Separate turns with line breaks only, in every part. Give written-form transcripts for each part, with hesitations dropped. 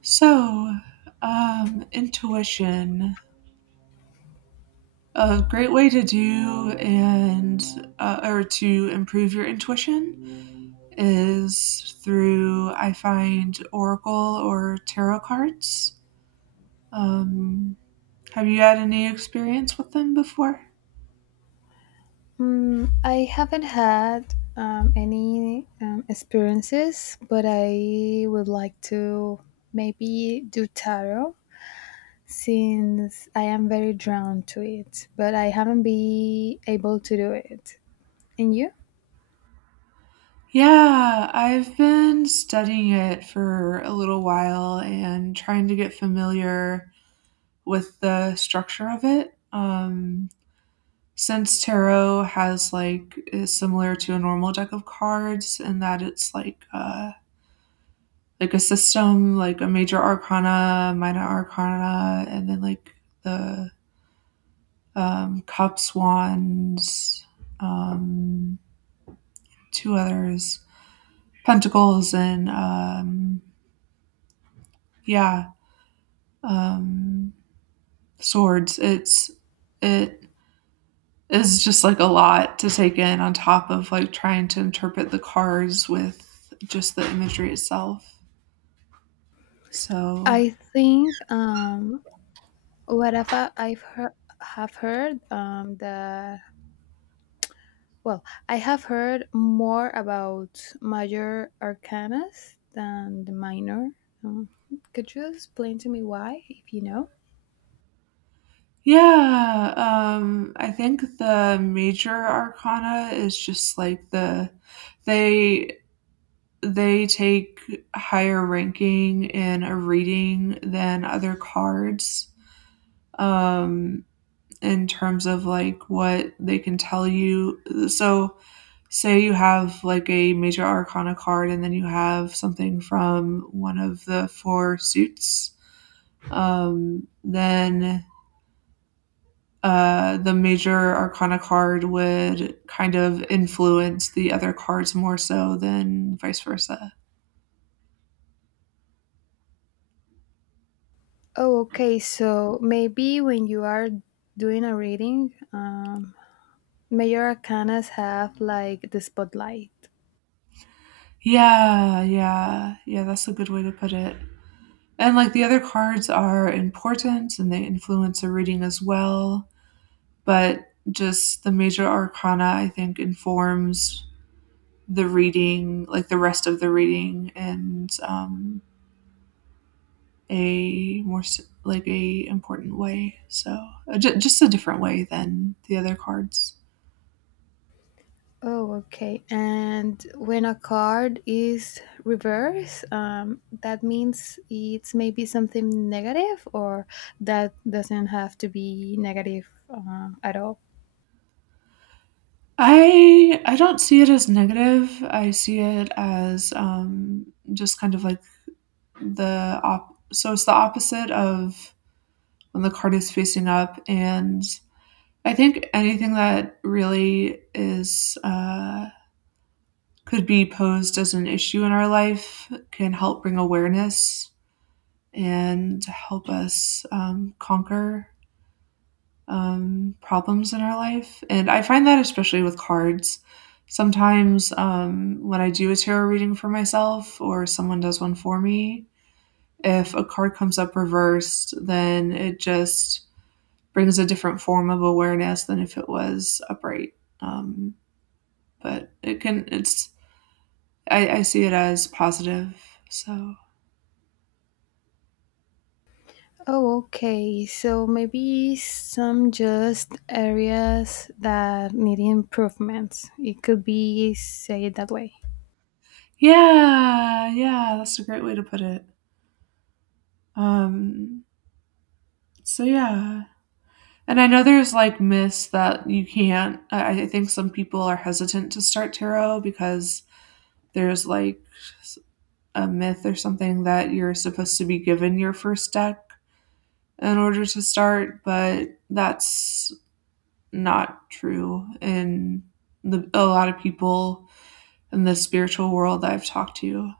So, intuition. A great way to do and or to improve your intuition is through I find oracle or tarot cards. Um, have you had any experience with them before?
I haven't had any experiences, but I would like to maybe do tarot since I am very drawn to it, but I haven't been able to do it. And you?
Yeah, I've been studying it for a little while and trying to get familiar with the structure of it. Since tarot has like is similar to a normal deck of cards in that it's like a system, like a major arcana, minor arcana, and then like the cups, wands, um two others, pentacles, and yeah um swords. It is just like a lot to take in on top of like trying to interpret the cars with just the imagery itself. So
I think whatever I've heard that. Well, I have heard more about major arcanas than the minor. Um, could you explain to me why, if you know?
yeah, I think the major arcana is just like they they take higher ranking in a reading than other cards, um, in terms of like what they can tell you. So say you have like a major arcana card and then you have something from one of the four suits, then the major arcana card would kind of influence the other cards more so than vice versa.
Oh, okay. So maybe when you are doing a reading, major arcanas have like the spotlight.
Yeah, that's a good way to put it. And like the other cards are important and they influence a reading as well, but just the major arcana, I think, informs the reading, like the rest of the reading, and a more like a important way. So just a different way than the other cards.
Oh, okay. And when a card is reversed, that means it's maybe something negative, or that doesn't have to be negative at all.
I don't see it as negative. I see it as just kind of like the op. So it's the opposite of when the card is facing up, and I think anything that really is. Could be posed as an issue in our life, can help bring awareness and help us conquer problems in our life. And I find that especially with cards. Sometimes, when I do a tarot reading for myself or someone does one for me, if a card comes up reversed, then it just brings a different form of awareness than if it was upright. Um, but it can, it's, I see it as positive. So,
Oh, okay. So maybe some just areas that need improvements. It could be, say it that way.
yeah, yeah, that's a great way to put it. Um, So yeah. And I know there's like myths that you can't. I think some people are hesitant to start tarot because there's like s- a myth or something that you're supposed to be given your first deck in order to start, but that's not true in a lot of people in the spiritual world that I've talked to.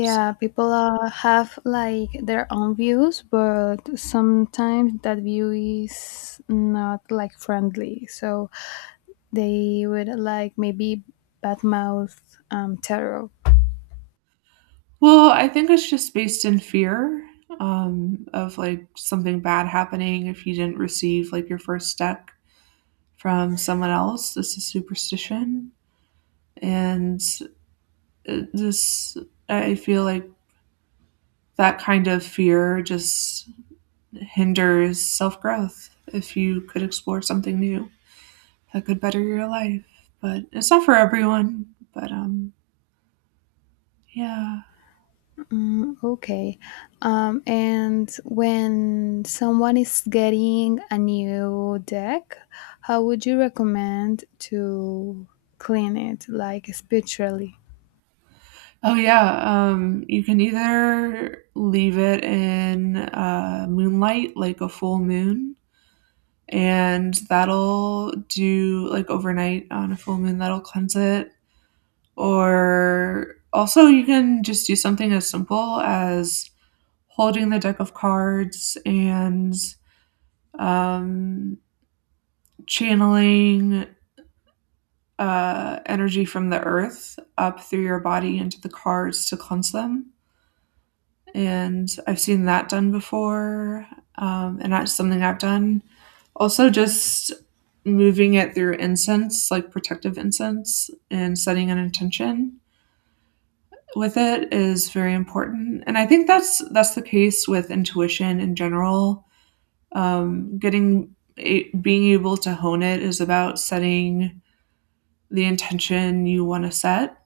So,
people have like their own views, but sometimes that view is not like friendly. So they would like maybe badmouth tarot.
well, I think it's just based in fear, of like something bad happening if you didn't receive like your first deck from someone else. This is superstition. And this, I feel like that kind of fear just hinders self growth. If you could explore something new that could better your life, but it's not for everyone. But yeah.
Mm, okay. And when someone is getting a new deck, how would you recommend to clean it, like spiritually?
Oh yeah. You can either leave it in moonlight, like a full moon, and that'll do like overnight on a full moon. That'll cleanse it. Or also, you can just do something as simple as holding the deck of cards and um, channeling energy from the earth up through your body into the cards to cleanse them. And I've seen that done before, and that's something I've done. Also, just moving it through incense, like protective incense, and setting an intention with it is very important. And I think that's the case with intuition in general. Being able to hone it is about setting the intention you want to set,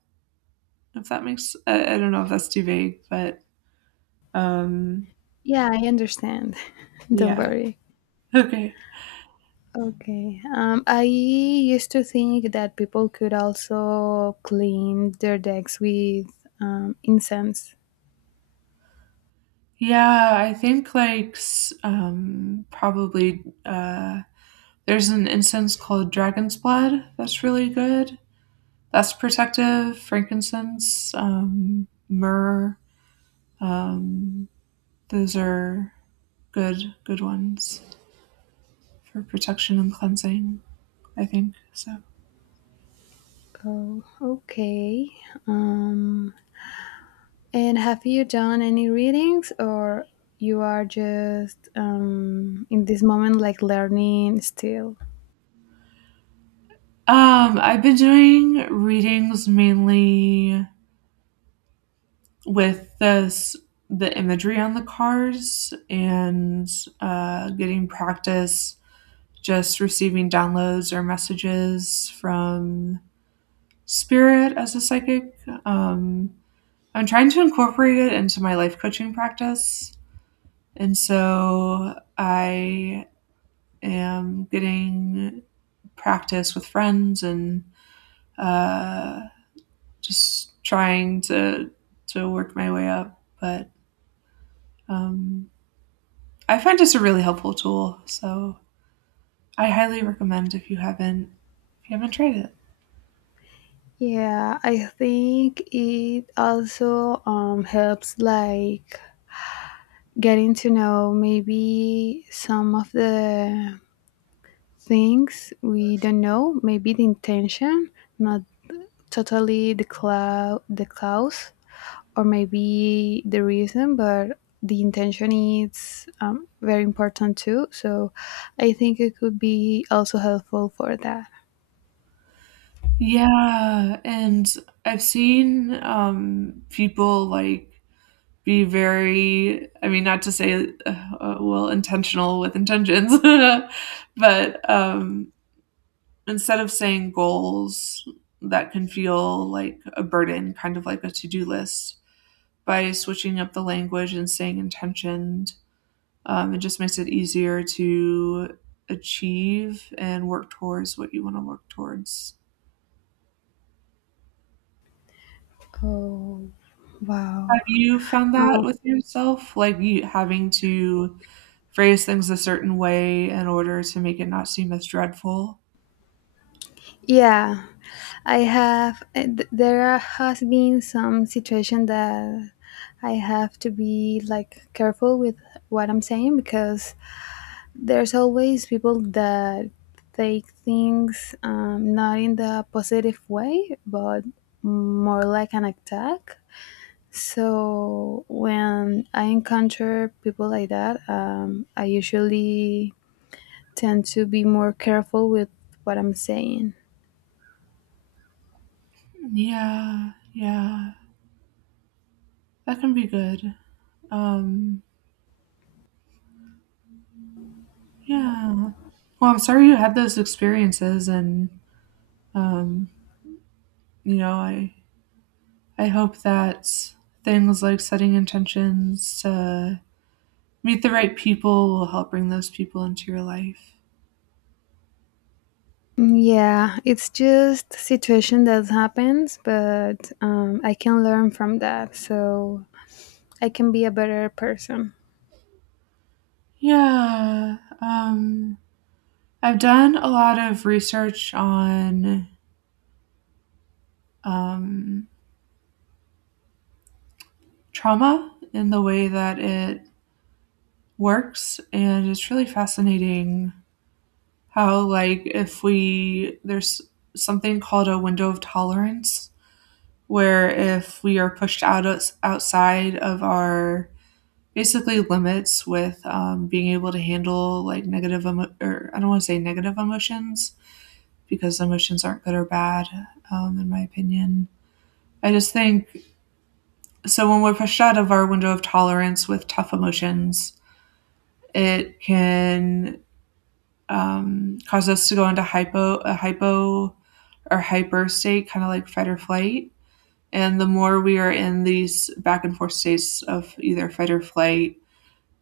if that makes. I don't know if that's too vague, but um
Yeah, I understand. Don't
yeah
worry.
okay.
Okay. I used to think that people could also clean their decks with incense.
Yeah, I think like probably there's an incense called dragon's blood that's really good. That's protective, frankincense, myrrh. Um, those are good, good ones for protection and cleansing. I think so.
Oh, okay. Um, and have you done any readings, or you are just in this moment like learning still?
I've been doing readings mainly with this the imagery on the cards, and getting practice just receiving downloads or messages from spirit as a psychic. Um, I'm trying to incorporate it into my life coaching practice. And so I am getting practice with friends, and uh, just trying to work my way up. But um, I find it's a really helpful tool, so I highly recommend, if you haven't, tried it.
Yeah, I think it also helps like getting to know maybe some of the things we don't know, maybe the intention, not totally the cause or maybe the reason, but the intention is very important too. So I think it could be also helpful for that.
Yeah, and I've seen, people like be very, I mean, not to say, well, intentional with intentions, but instead of saying goals that can feel like a burden, kind of like a to do list, by switching up the language and saying intentioned, it just makes it easier to achieve and work towards what you want to work towards.
Oh,
Have
wow.
you found that with yourself? Like you having to phrase things a certain way in order to make it not seem as dreadful?
Yeah, I have. Has been some situation that I have to be like careful with what I'm saying because there's always people that take things not in the positive way, but more like an attack. So when I encounter people like that, I usually tend to be more careful with what I'm saying.
Yeah, yeah. That can be good. Um, Yeah. Well, I'm sorry you had those experiences, and, um, you know, I hope that things like setting intentions to meet the right people will help bring those people into your life.
Yeah, it's just situation that happens, but I can learn from that, so I can be a better person.
Yeah. I've done a lot of research on, um, trauma and the way that it works, and it's really fascinating how, like, if we there's something called a window of tolerance, where if we are pushed outside of our basically limits with being able to handle like negative emo- or I don't want to say negative emotions, because emotions aren't good or bad, in my opinion. I just think, so when we're pushed out of our window of tolerance with tough emotions, it can cause us to go into hypo or hyper state, kind of like fight or flight. And the more we are in these back and forth states of either fight or flight,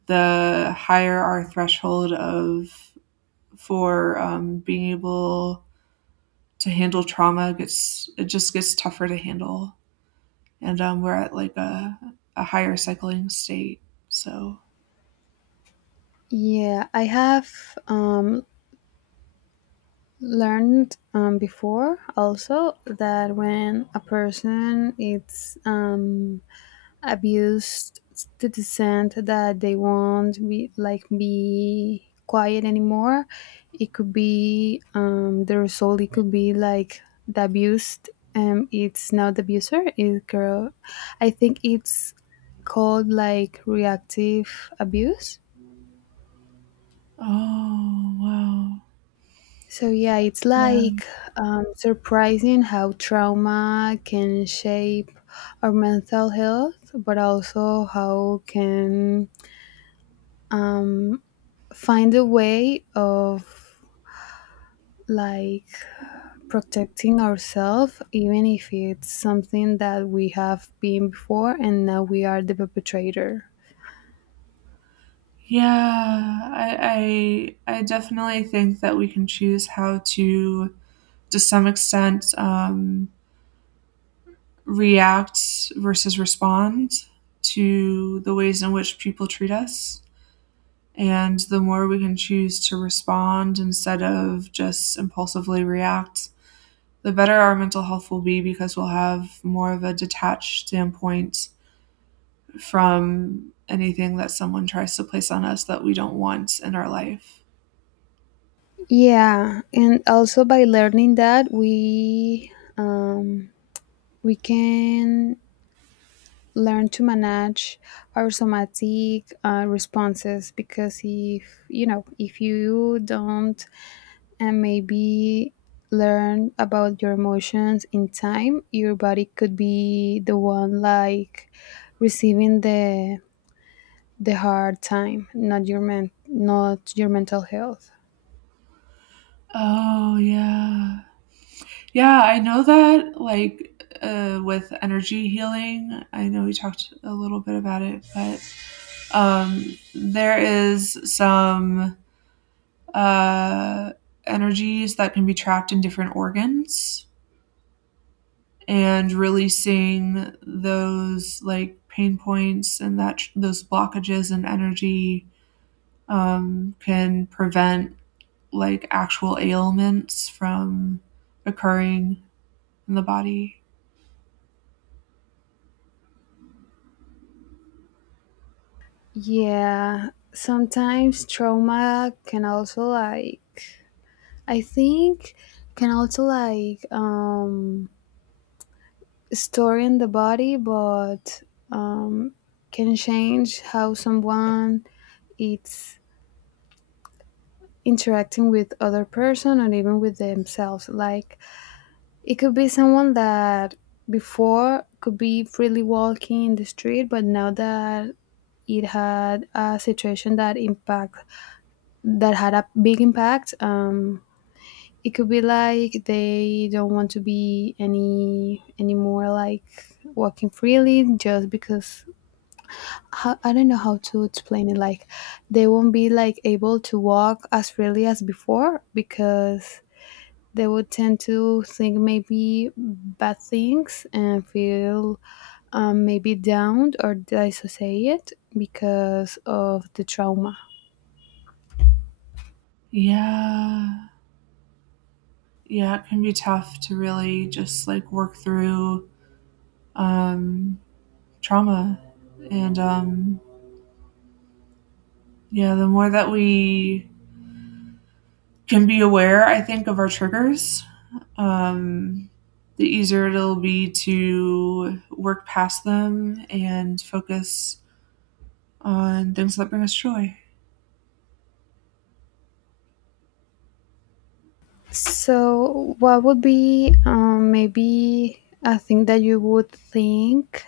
the higher our threshold of, for being able to handle trauma gets, it just gets tougher to handle, and we're at like a higher cycling state. So,
Yeah, I have um, learned before also that when a person is abused to the extent that they won't be like be quiet anymore, it could be the result. It could be like the abused, it's not the abuser, it girl, I think it's called like reactive abuse.
oh wow,
So yeah, it's
yeah,
like surprising how trauma can shape our mental health, but also how can um, find a way of like protecting ourselves, even if it's something that we have been before and now we are the perpetrator.
yeah. I definitely think that we can choose how to some extent, react versus respond to the ways in which people treat us. And the more we can choose to respond instead of just impulsively react, the better our mental health will be, because we'll have more of a detached standpoint from anything that someone tries to place on us that we don't want in our life.
Yeah, and also by learning that we can learn to manage our somatic responses, because if you know, if you don't and maybe learn about your emotions in time, your body could be the one like receiving the hard time, not your mental health.
Oh, yeah. Yeah, I know that, like, with energy healing, I know we talked a little bit about it, but there is some uh, energies that can be trapped in different organs, and releasing those like pain points and those blockages and energy can prevent like actual ailments from occurring in the body.
Yeah, sometimes trauma can also like, I think, can also like store in the body, but um, can change how someone it's interacting with other person and even with themselves. Like it could be someone that before could be freely walking in the street, but now that it had a situation that impact that had a big impact, it could be like they don't want to be anymore like walking freely just because how, I don't know how to explain it. Like they won't be like able to walk as freely as before because they would tend to think maybe bad things and feel maybe downed or dissociated because of the trauma.
Yeah. Yeah, it can be tough to really just like work through um, trauma and Yeah, the more that we can be aware, I think, of our triggers, um, the easier it'll be to work past them and focus on things that bring us joy.
So, what would be maybe a thing that you would think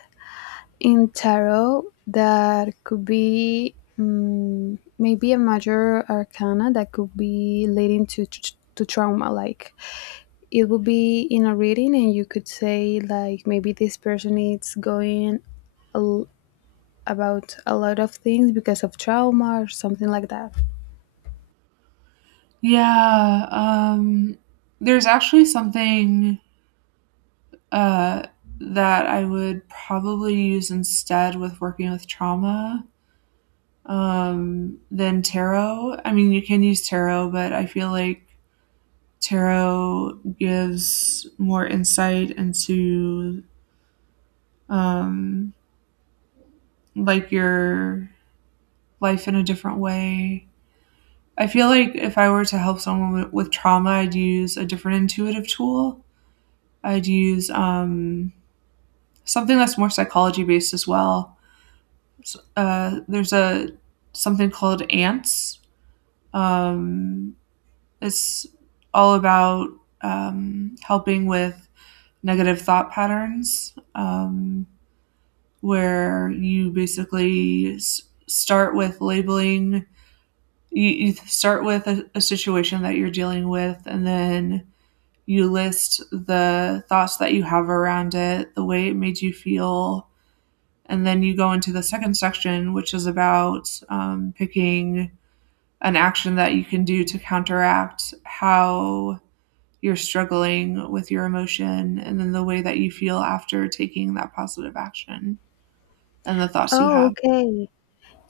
in tarot that could be maybe a major arcana that could be leading to to trauma, like it would be in a reading and you could say like maybe this person is going a l- about a lot of things because of trauma or something like that.
Yeah, there's actually something uh, that I would probably use instead with working with trauma, than tarot. I mean, you can use tarot, but I feel like tarot gives more insight into um, like your life in a different way. I feel like if I were to help someone with trauma, I'd use a different intuitive tool. I'd use, something that's more psychology based as well. There's a something called ants. Um, it's all about helping with negative thought patterns. Where you basically start with labeling. You start with a situation that you're dealing with, and then you list the thoughts that you have around it, the way it made you feel. And then you go into the second section, which is about picking an action that you can do to counteract how you're struggling with your emotion, and then the way that you feel after taking that positive action and the thoughts you
Oh,
have.
okay.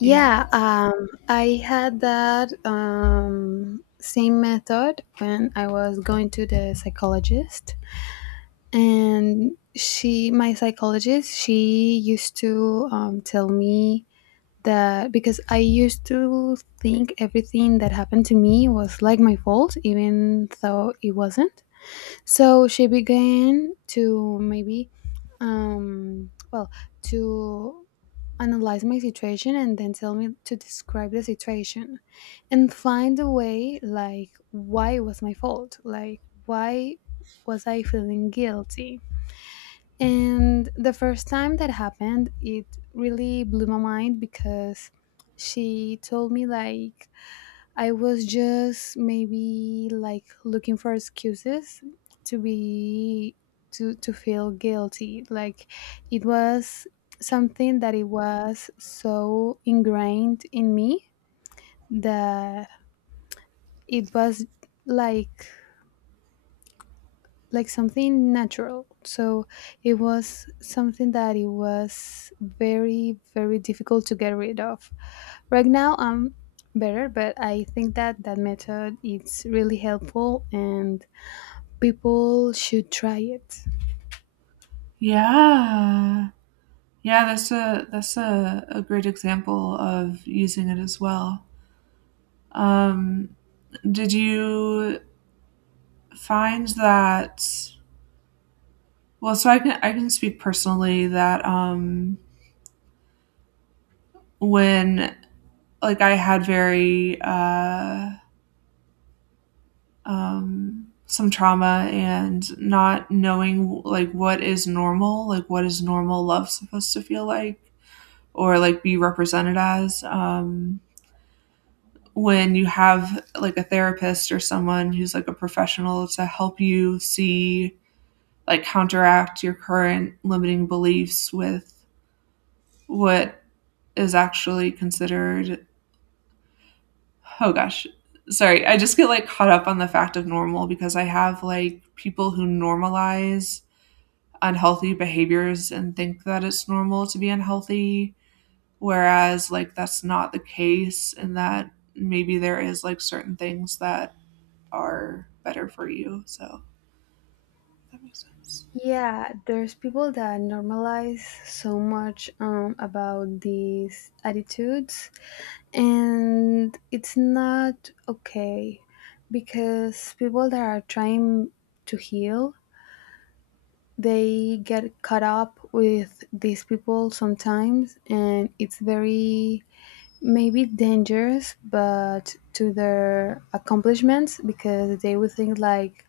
Yeah.
I had that same method when I was going to the psychologist. And she, my psychologist, she used to tell me that, because I used to think everything that happened to me was like my fault, even though it wasn't. So she began to maybe well to analyze my situation and then tell me to describe the situation and find a way like why it was my fault, like why was I feeling guilty. And the first time that happened, it really blew my mind because she told me like I was just maybe like looking for excuses to be, to feel guilty. Like it was something that it was so ingrained in me that it was like like something natural. So it was something that it was very, very difficult to get rid of. Right now, I'm better, but I think that that method is really helpful and people should try it.
Yeah. Yeah, that's a great example of using it as well. Um, did you find that, well, so I can speak personally that when like I had very some trauma and not knowing like what is normal, like what is normal love supposed to feel like or like be represented as. When you have like a therapist or someone who's like a professional to help you see like counteract your current limiting beliefs with what is actually considered oh gosh, sorry, I just get like caught up on the fact of normal because I have like people who normalize unhealthy behaviors and think that it's normal to be unhealthy, whereas like that's not the case and that maybe there is like certain things that are better for you. So that makes sense.
Yeah, there's people that normalize so much about these attitudes, and it's not okay, because people that are trying to heal, they get caught up with these people sometimes and it's very maybe dangerous but to their accomplishments, because they would think like,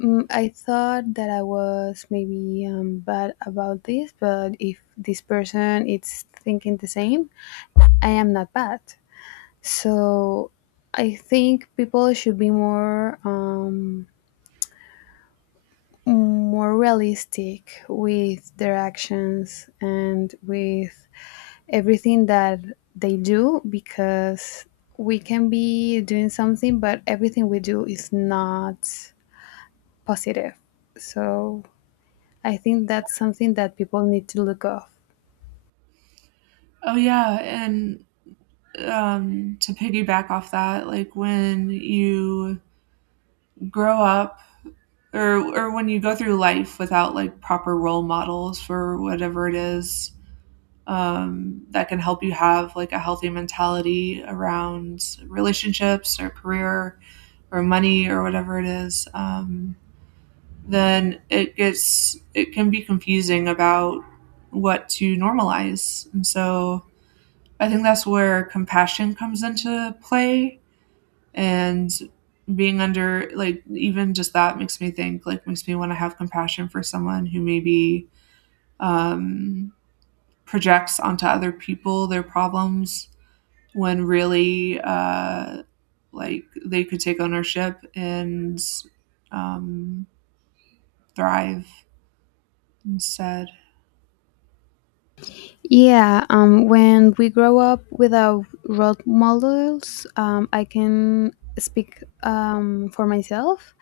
mm, I thought that I was maybe bad about this, but if this person is thinking the same, I am not bad. So I think people should be more more realistic with their actions and with everything that they do, because we can be doing something but everything we do is not positive. So I think that's something that people need to look off.
Oh yeah, and to piggyback off that, like when you grow up or when you go through life without like proper role models for whatever it is, that can help you have like a healthy mentality around relationships or career or money or whatever it is. Then it can be confusing about what to normalize. And so I think that's where compassion comes into play and being under like even just that makes me think like makes me want to have compassion for someone who maybe um, projects onto other people their problems when really like they could take ownership and um, thrive instead.
Yeah, when we grow up without role models, I can speak for myself.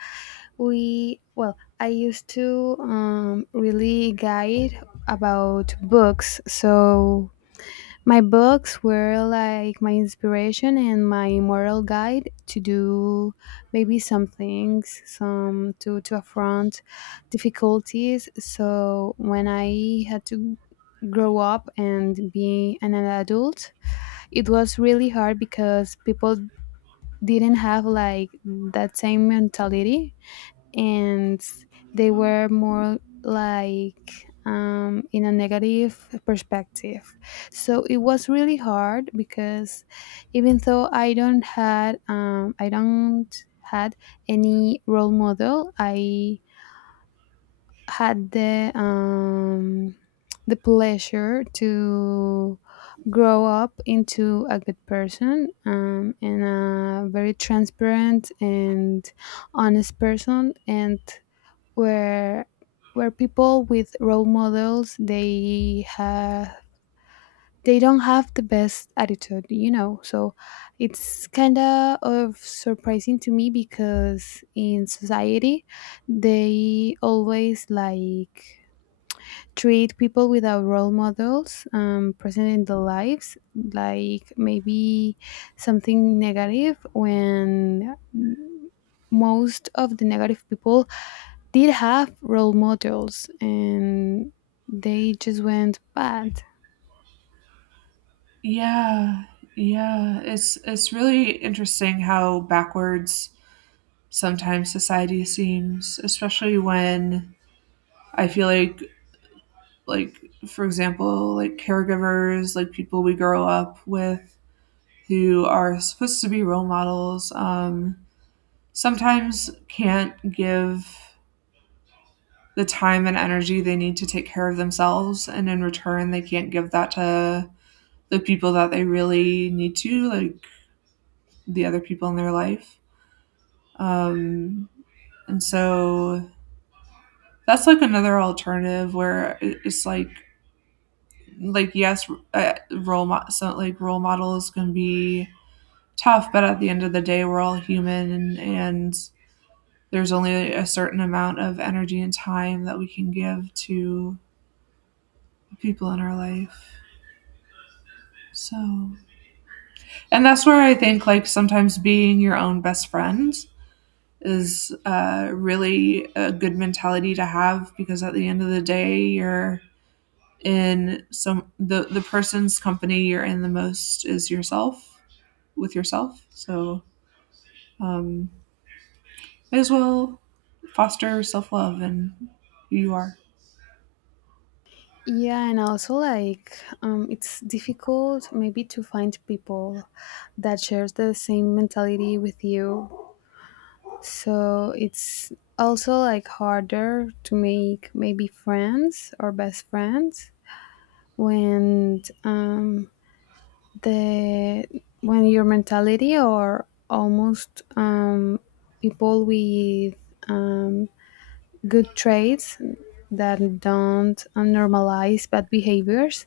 Well, I used to really guide about books, so my books were like my inspiration and my moral guide to do maybe some things, some to affront difficulties. So when I had to grow up and be an adult, it was really hard because people didn't have like that same mentality, and they were more like in a negative perspective. So it was really hard because even though I don't had any role model, I had the pleasure to grow up into a good person, and a very transparent and honest person, and where where people with role models they have, they don't have the best attitude, you know. So it's kind of surprising to me because in society they always like treat people without role models present in their lives, like maybe something negative, when most of the negative people did have role models and they just went bad.
Yeah, yeah. It's really interesting how backwards sometimes society seems, especially when I feel like for example, like caregivers, like people we grow up with who are supposed to be role models, sometimes can't give the time and energy they need to take care of themselves, and in return they can't give that to the people that they really need to, like the other people in their life. Um, and so that's like another alternative where it's like yes, so like role models can be tough, but at the end of the day, we're all human, and there's only a certain amount of energy and time that we can give to people in our life. So, and that's where I think like sometimes being your own best friend is really a good mentality to have because at the end of the day, you're in some the person's company you're in the most is yourself with yourself. So um, may as well foster self love and who you are.
Yeah, and also like it's difficult maybe to find people that shares the same mentality with you. So it's also like harder to make maybe friends or best friends when the when your mentality, or almost people with um, good traits that don't normalize bad behaviors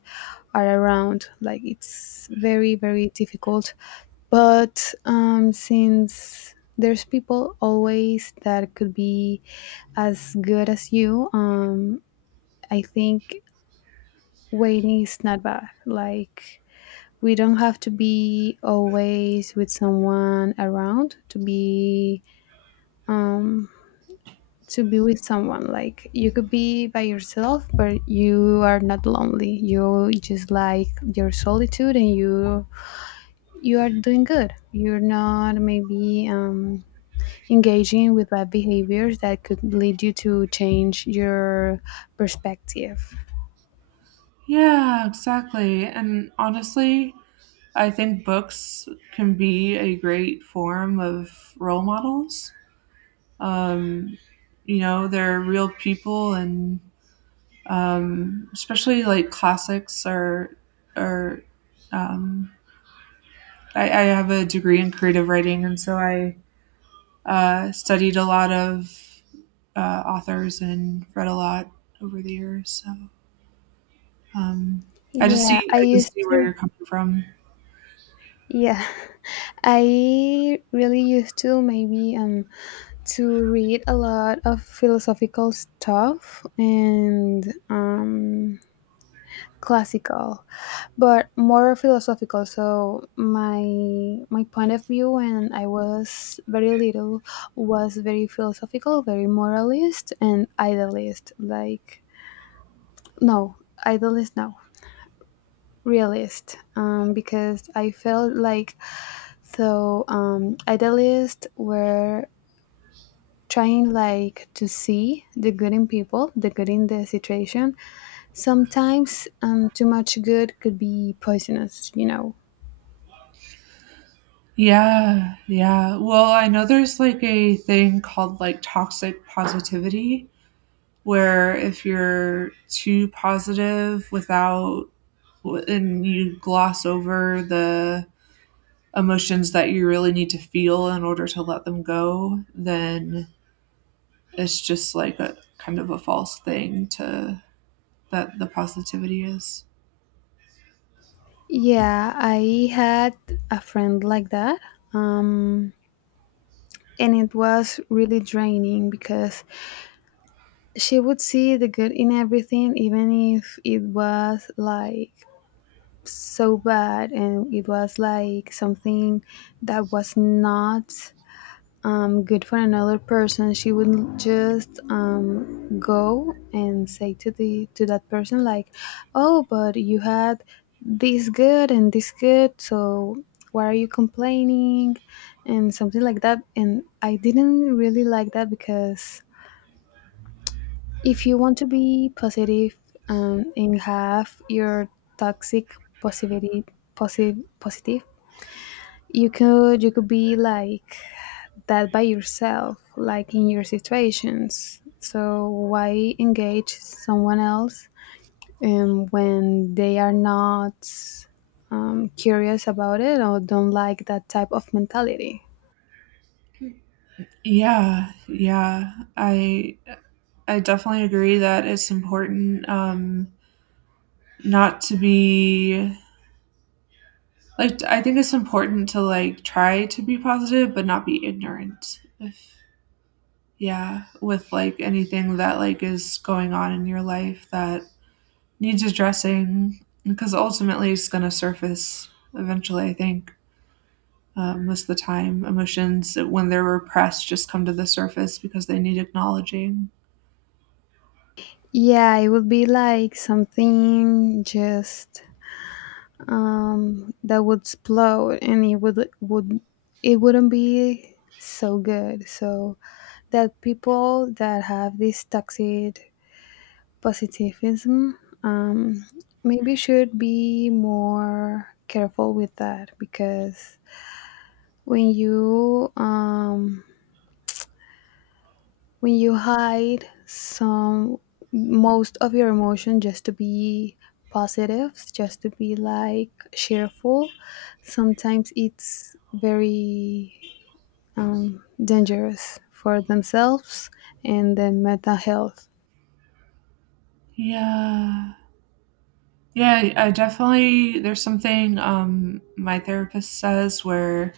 are around. Like it's very, very difficult. But since there's people always that could be as good as you, I think waiting is not bad. Like we don't have to be always with someone around um, to be with someone. Like you could be by yourself, but you are not lonely. You just like your solitude, and you are doing good. You're not maybe engaging with bad behaviors that could lead you to change your perspective.
Yeah, exactly. And honestly, I think books can be a great form of role models. Um, you know, they're real people, and especially like classics are um, I have a degree in creative writing, and so I studied a lot of authors and read a lot over the years. So um,
Yeah, I
I just
used
see
to.
where you're coming from.
Yeah, I really used to maybe to read a lot of philosophical stuff and classical, but more philosophical. So my point of view when I was very little was very philosophical, very moralist and idealist, like, no, idealist, no, realist, because I felt like, so idealists were trying like to see the good in people, the good in the situation. Sometimes too much good could be poisonous, you know.
Yeah, yeah. Well, I know there's like a thing called like toxic positivity, where if you're too positive without, and you gloss over the emotions that you really need to feel in order to let them go, then it's just like a kind of a false thing to that the positivity is.
Yeah, I had a friend like that. Um, and it was really draining because she would see the good in everything, even if it was like so bad, and it was like something that was not good for another person. She wouldn't just go and say to the to that person like, oh, but you had this good and this good, so why are you complaining? And something like that. And I didn't really like that because if you want to be positive, and have your toxic positivity positive positive, you could, you could be like that by yourself, like in your situations. So why engage someone else when they are not curious about it or don't like that type of mentality?
Yeah, yeah. I definitely agree that it's important not to be, like I think it's important to like try to be positive but not be ignorant. If yeah, with like anything that like is going on in your life that needs addressing because ultimately it's going to surface eventually, I think. Most of the time emotions when they're repressed just come to the surface because they need acknowledging.
Yeah, it would be like something just that would explode, and it would, it wouldn't be so good. So that people that have this toxic positivism, um, maybe should be more careful with that, because when you um, when you hide some most of your emotion just to be positive, just to be like cheerful, sometimes it's very dangerous for themselves and then mental health.
Yeah, yeah, I definitely, there's something my therapist says where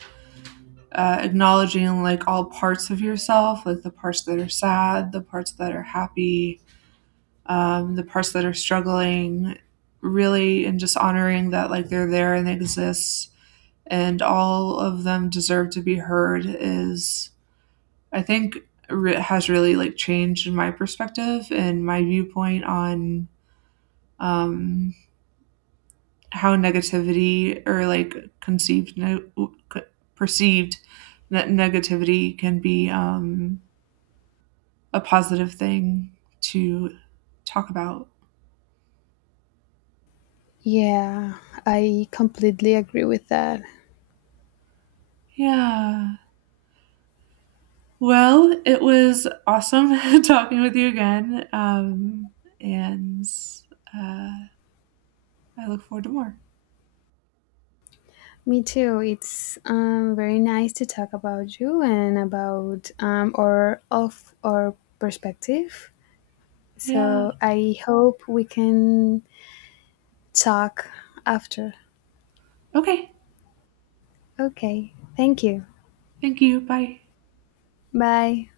acknowledging like all parts of yourself, like the parts that are sad, the parts that are happy, the parts that are struggling, really, and just honoring that like they're there and they exist and all of them deserve to be heard is, I think, has really like changed my perspective and my viewpoint on um, how negativity or like perceived negativity can be a positive thing to talk about.
Yeah, I completely agree with that.
Yeah. Well, it was awesome talking with you again. And uh, I look forward to more.
Me too. It's very nice to talk about you and about or of our perspective.
Yeah.
So I hope we can talk after.
Okay.
Okay. Thank you.
Thank you. Bye.
Bye.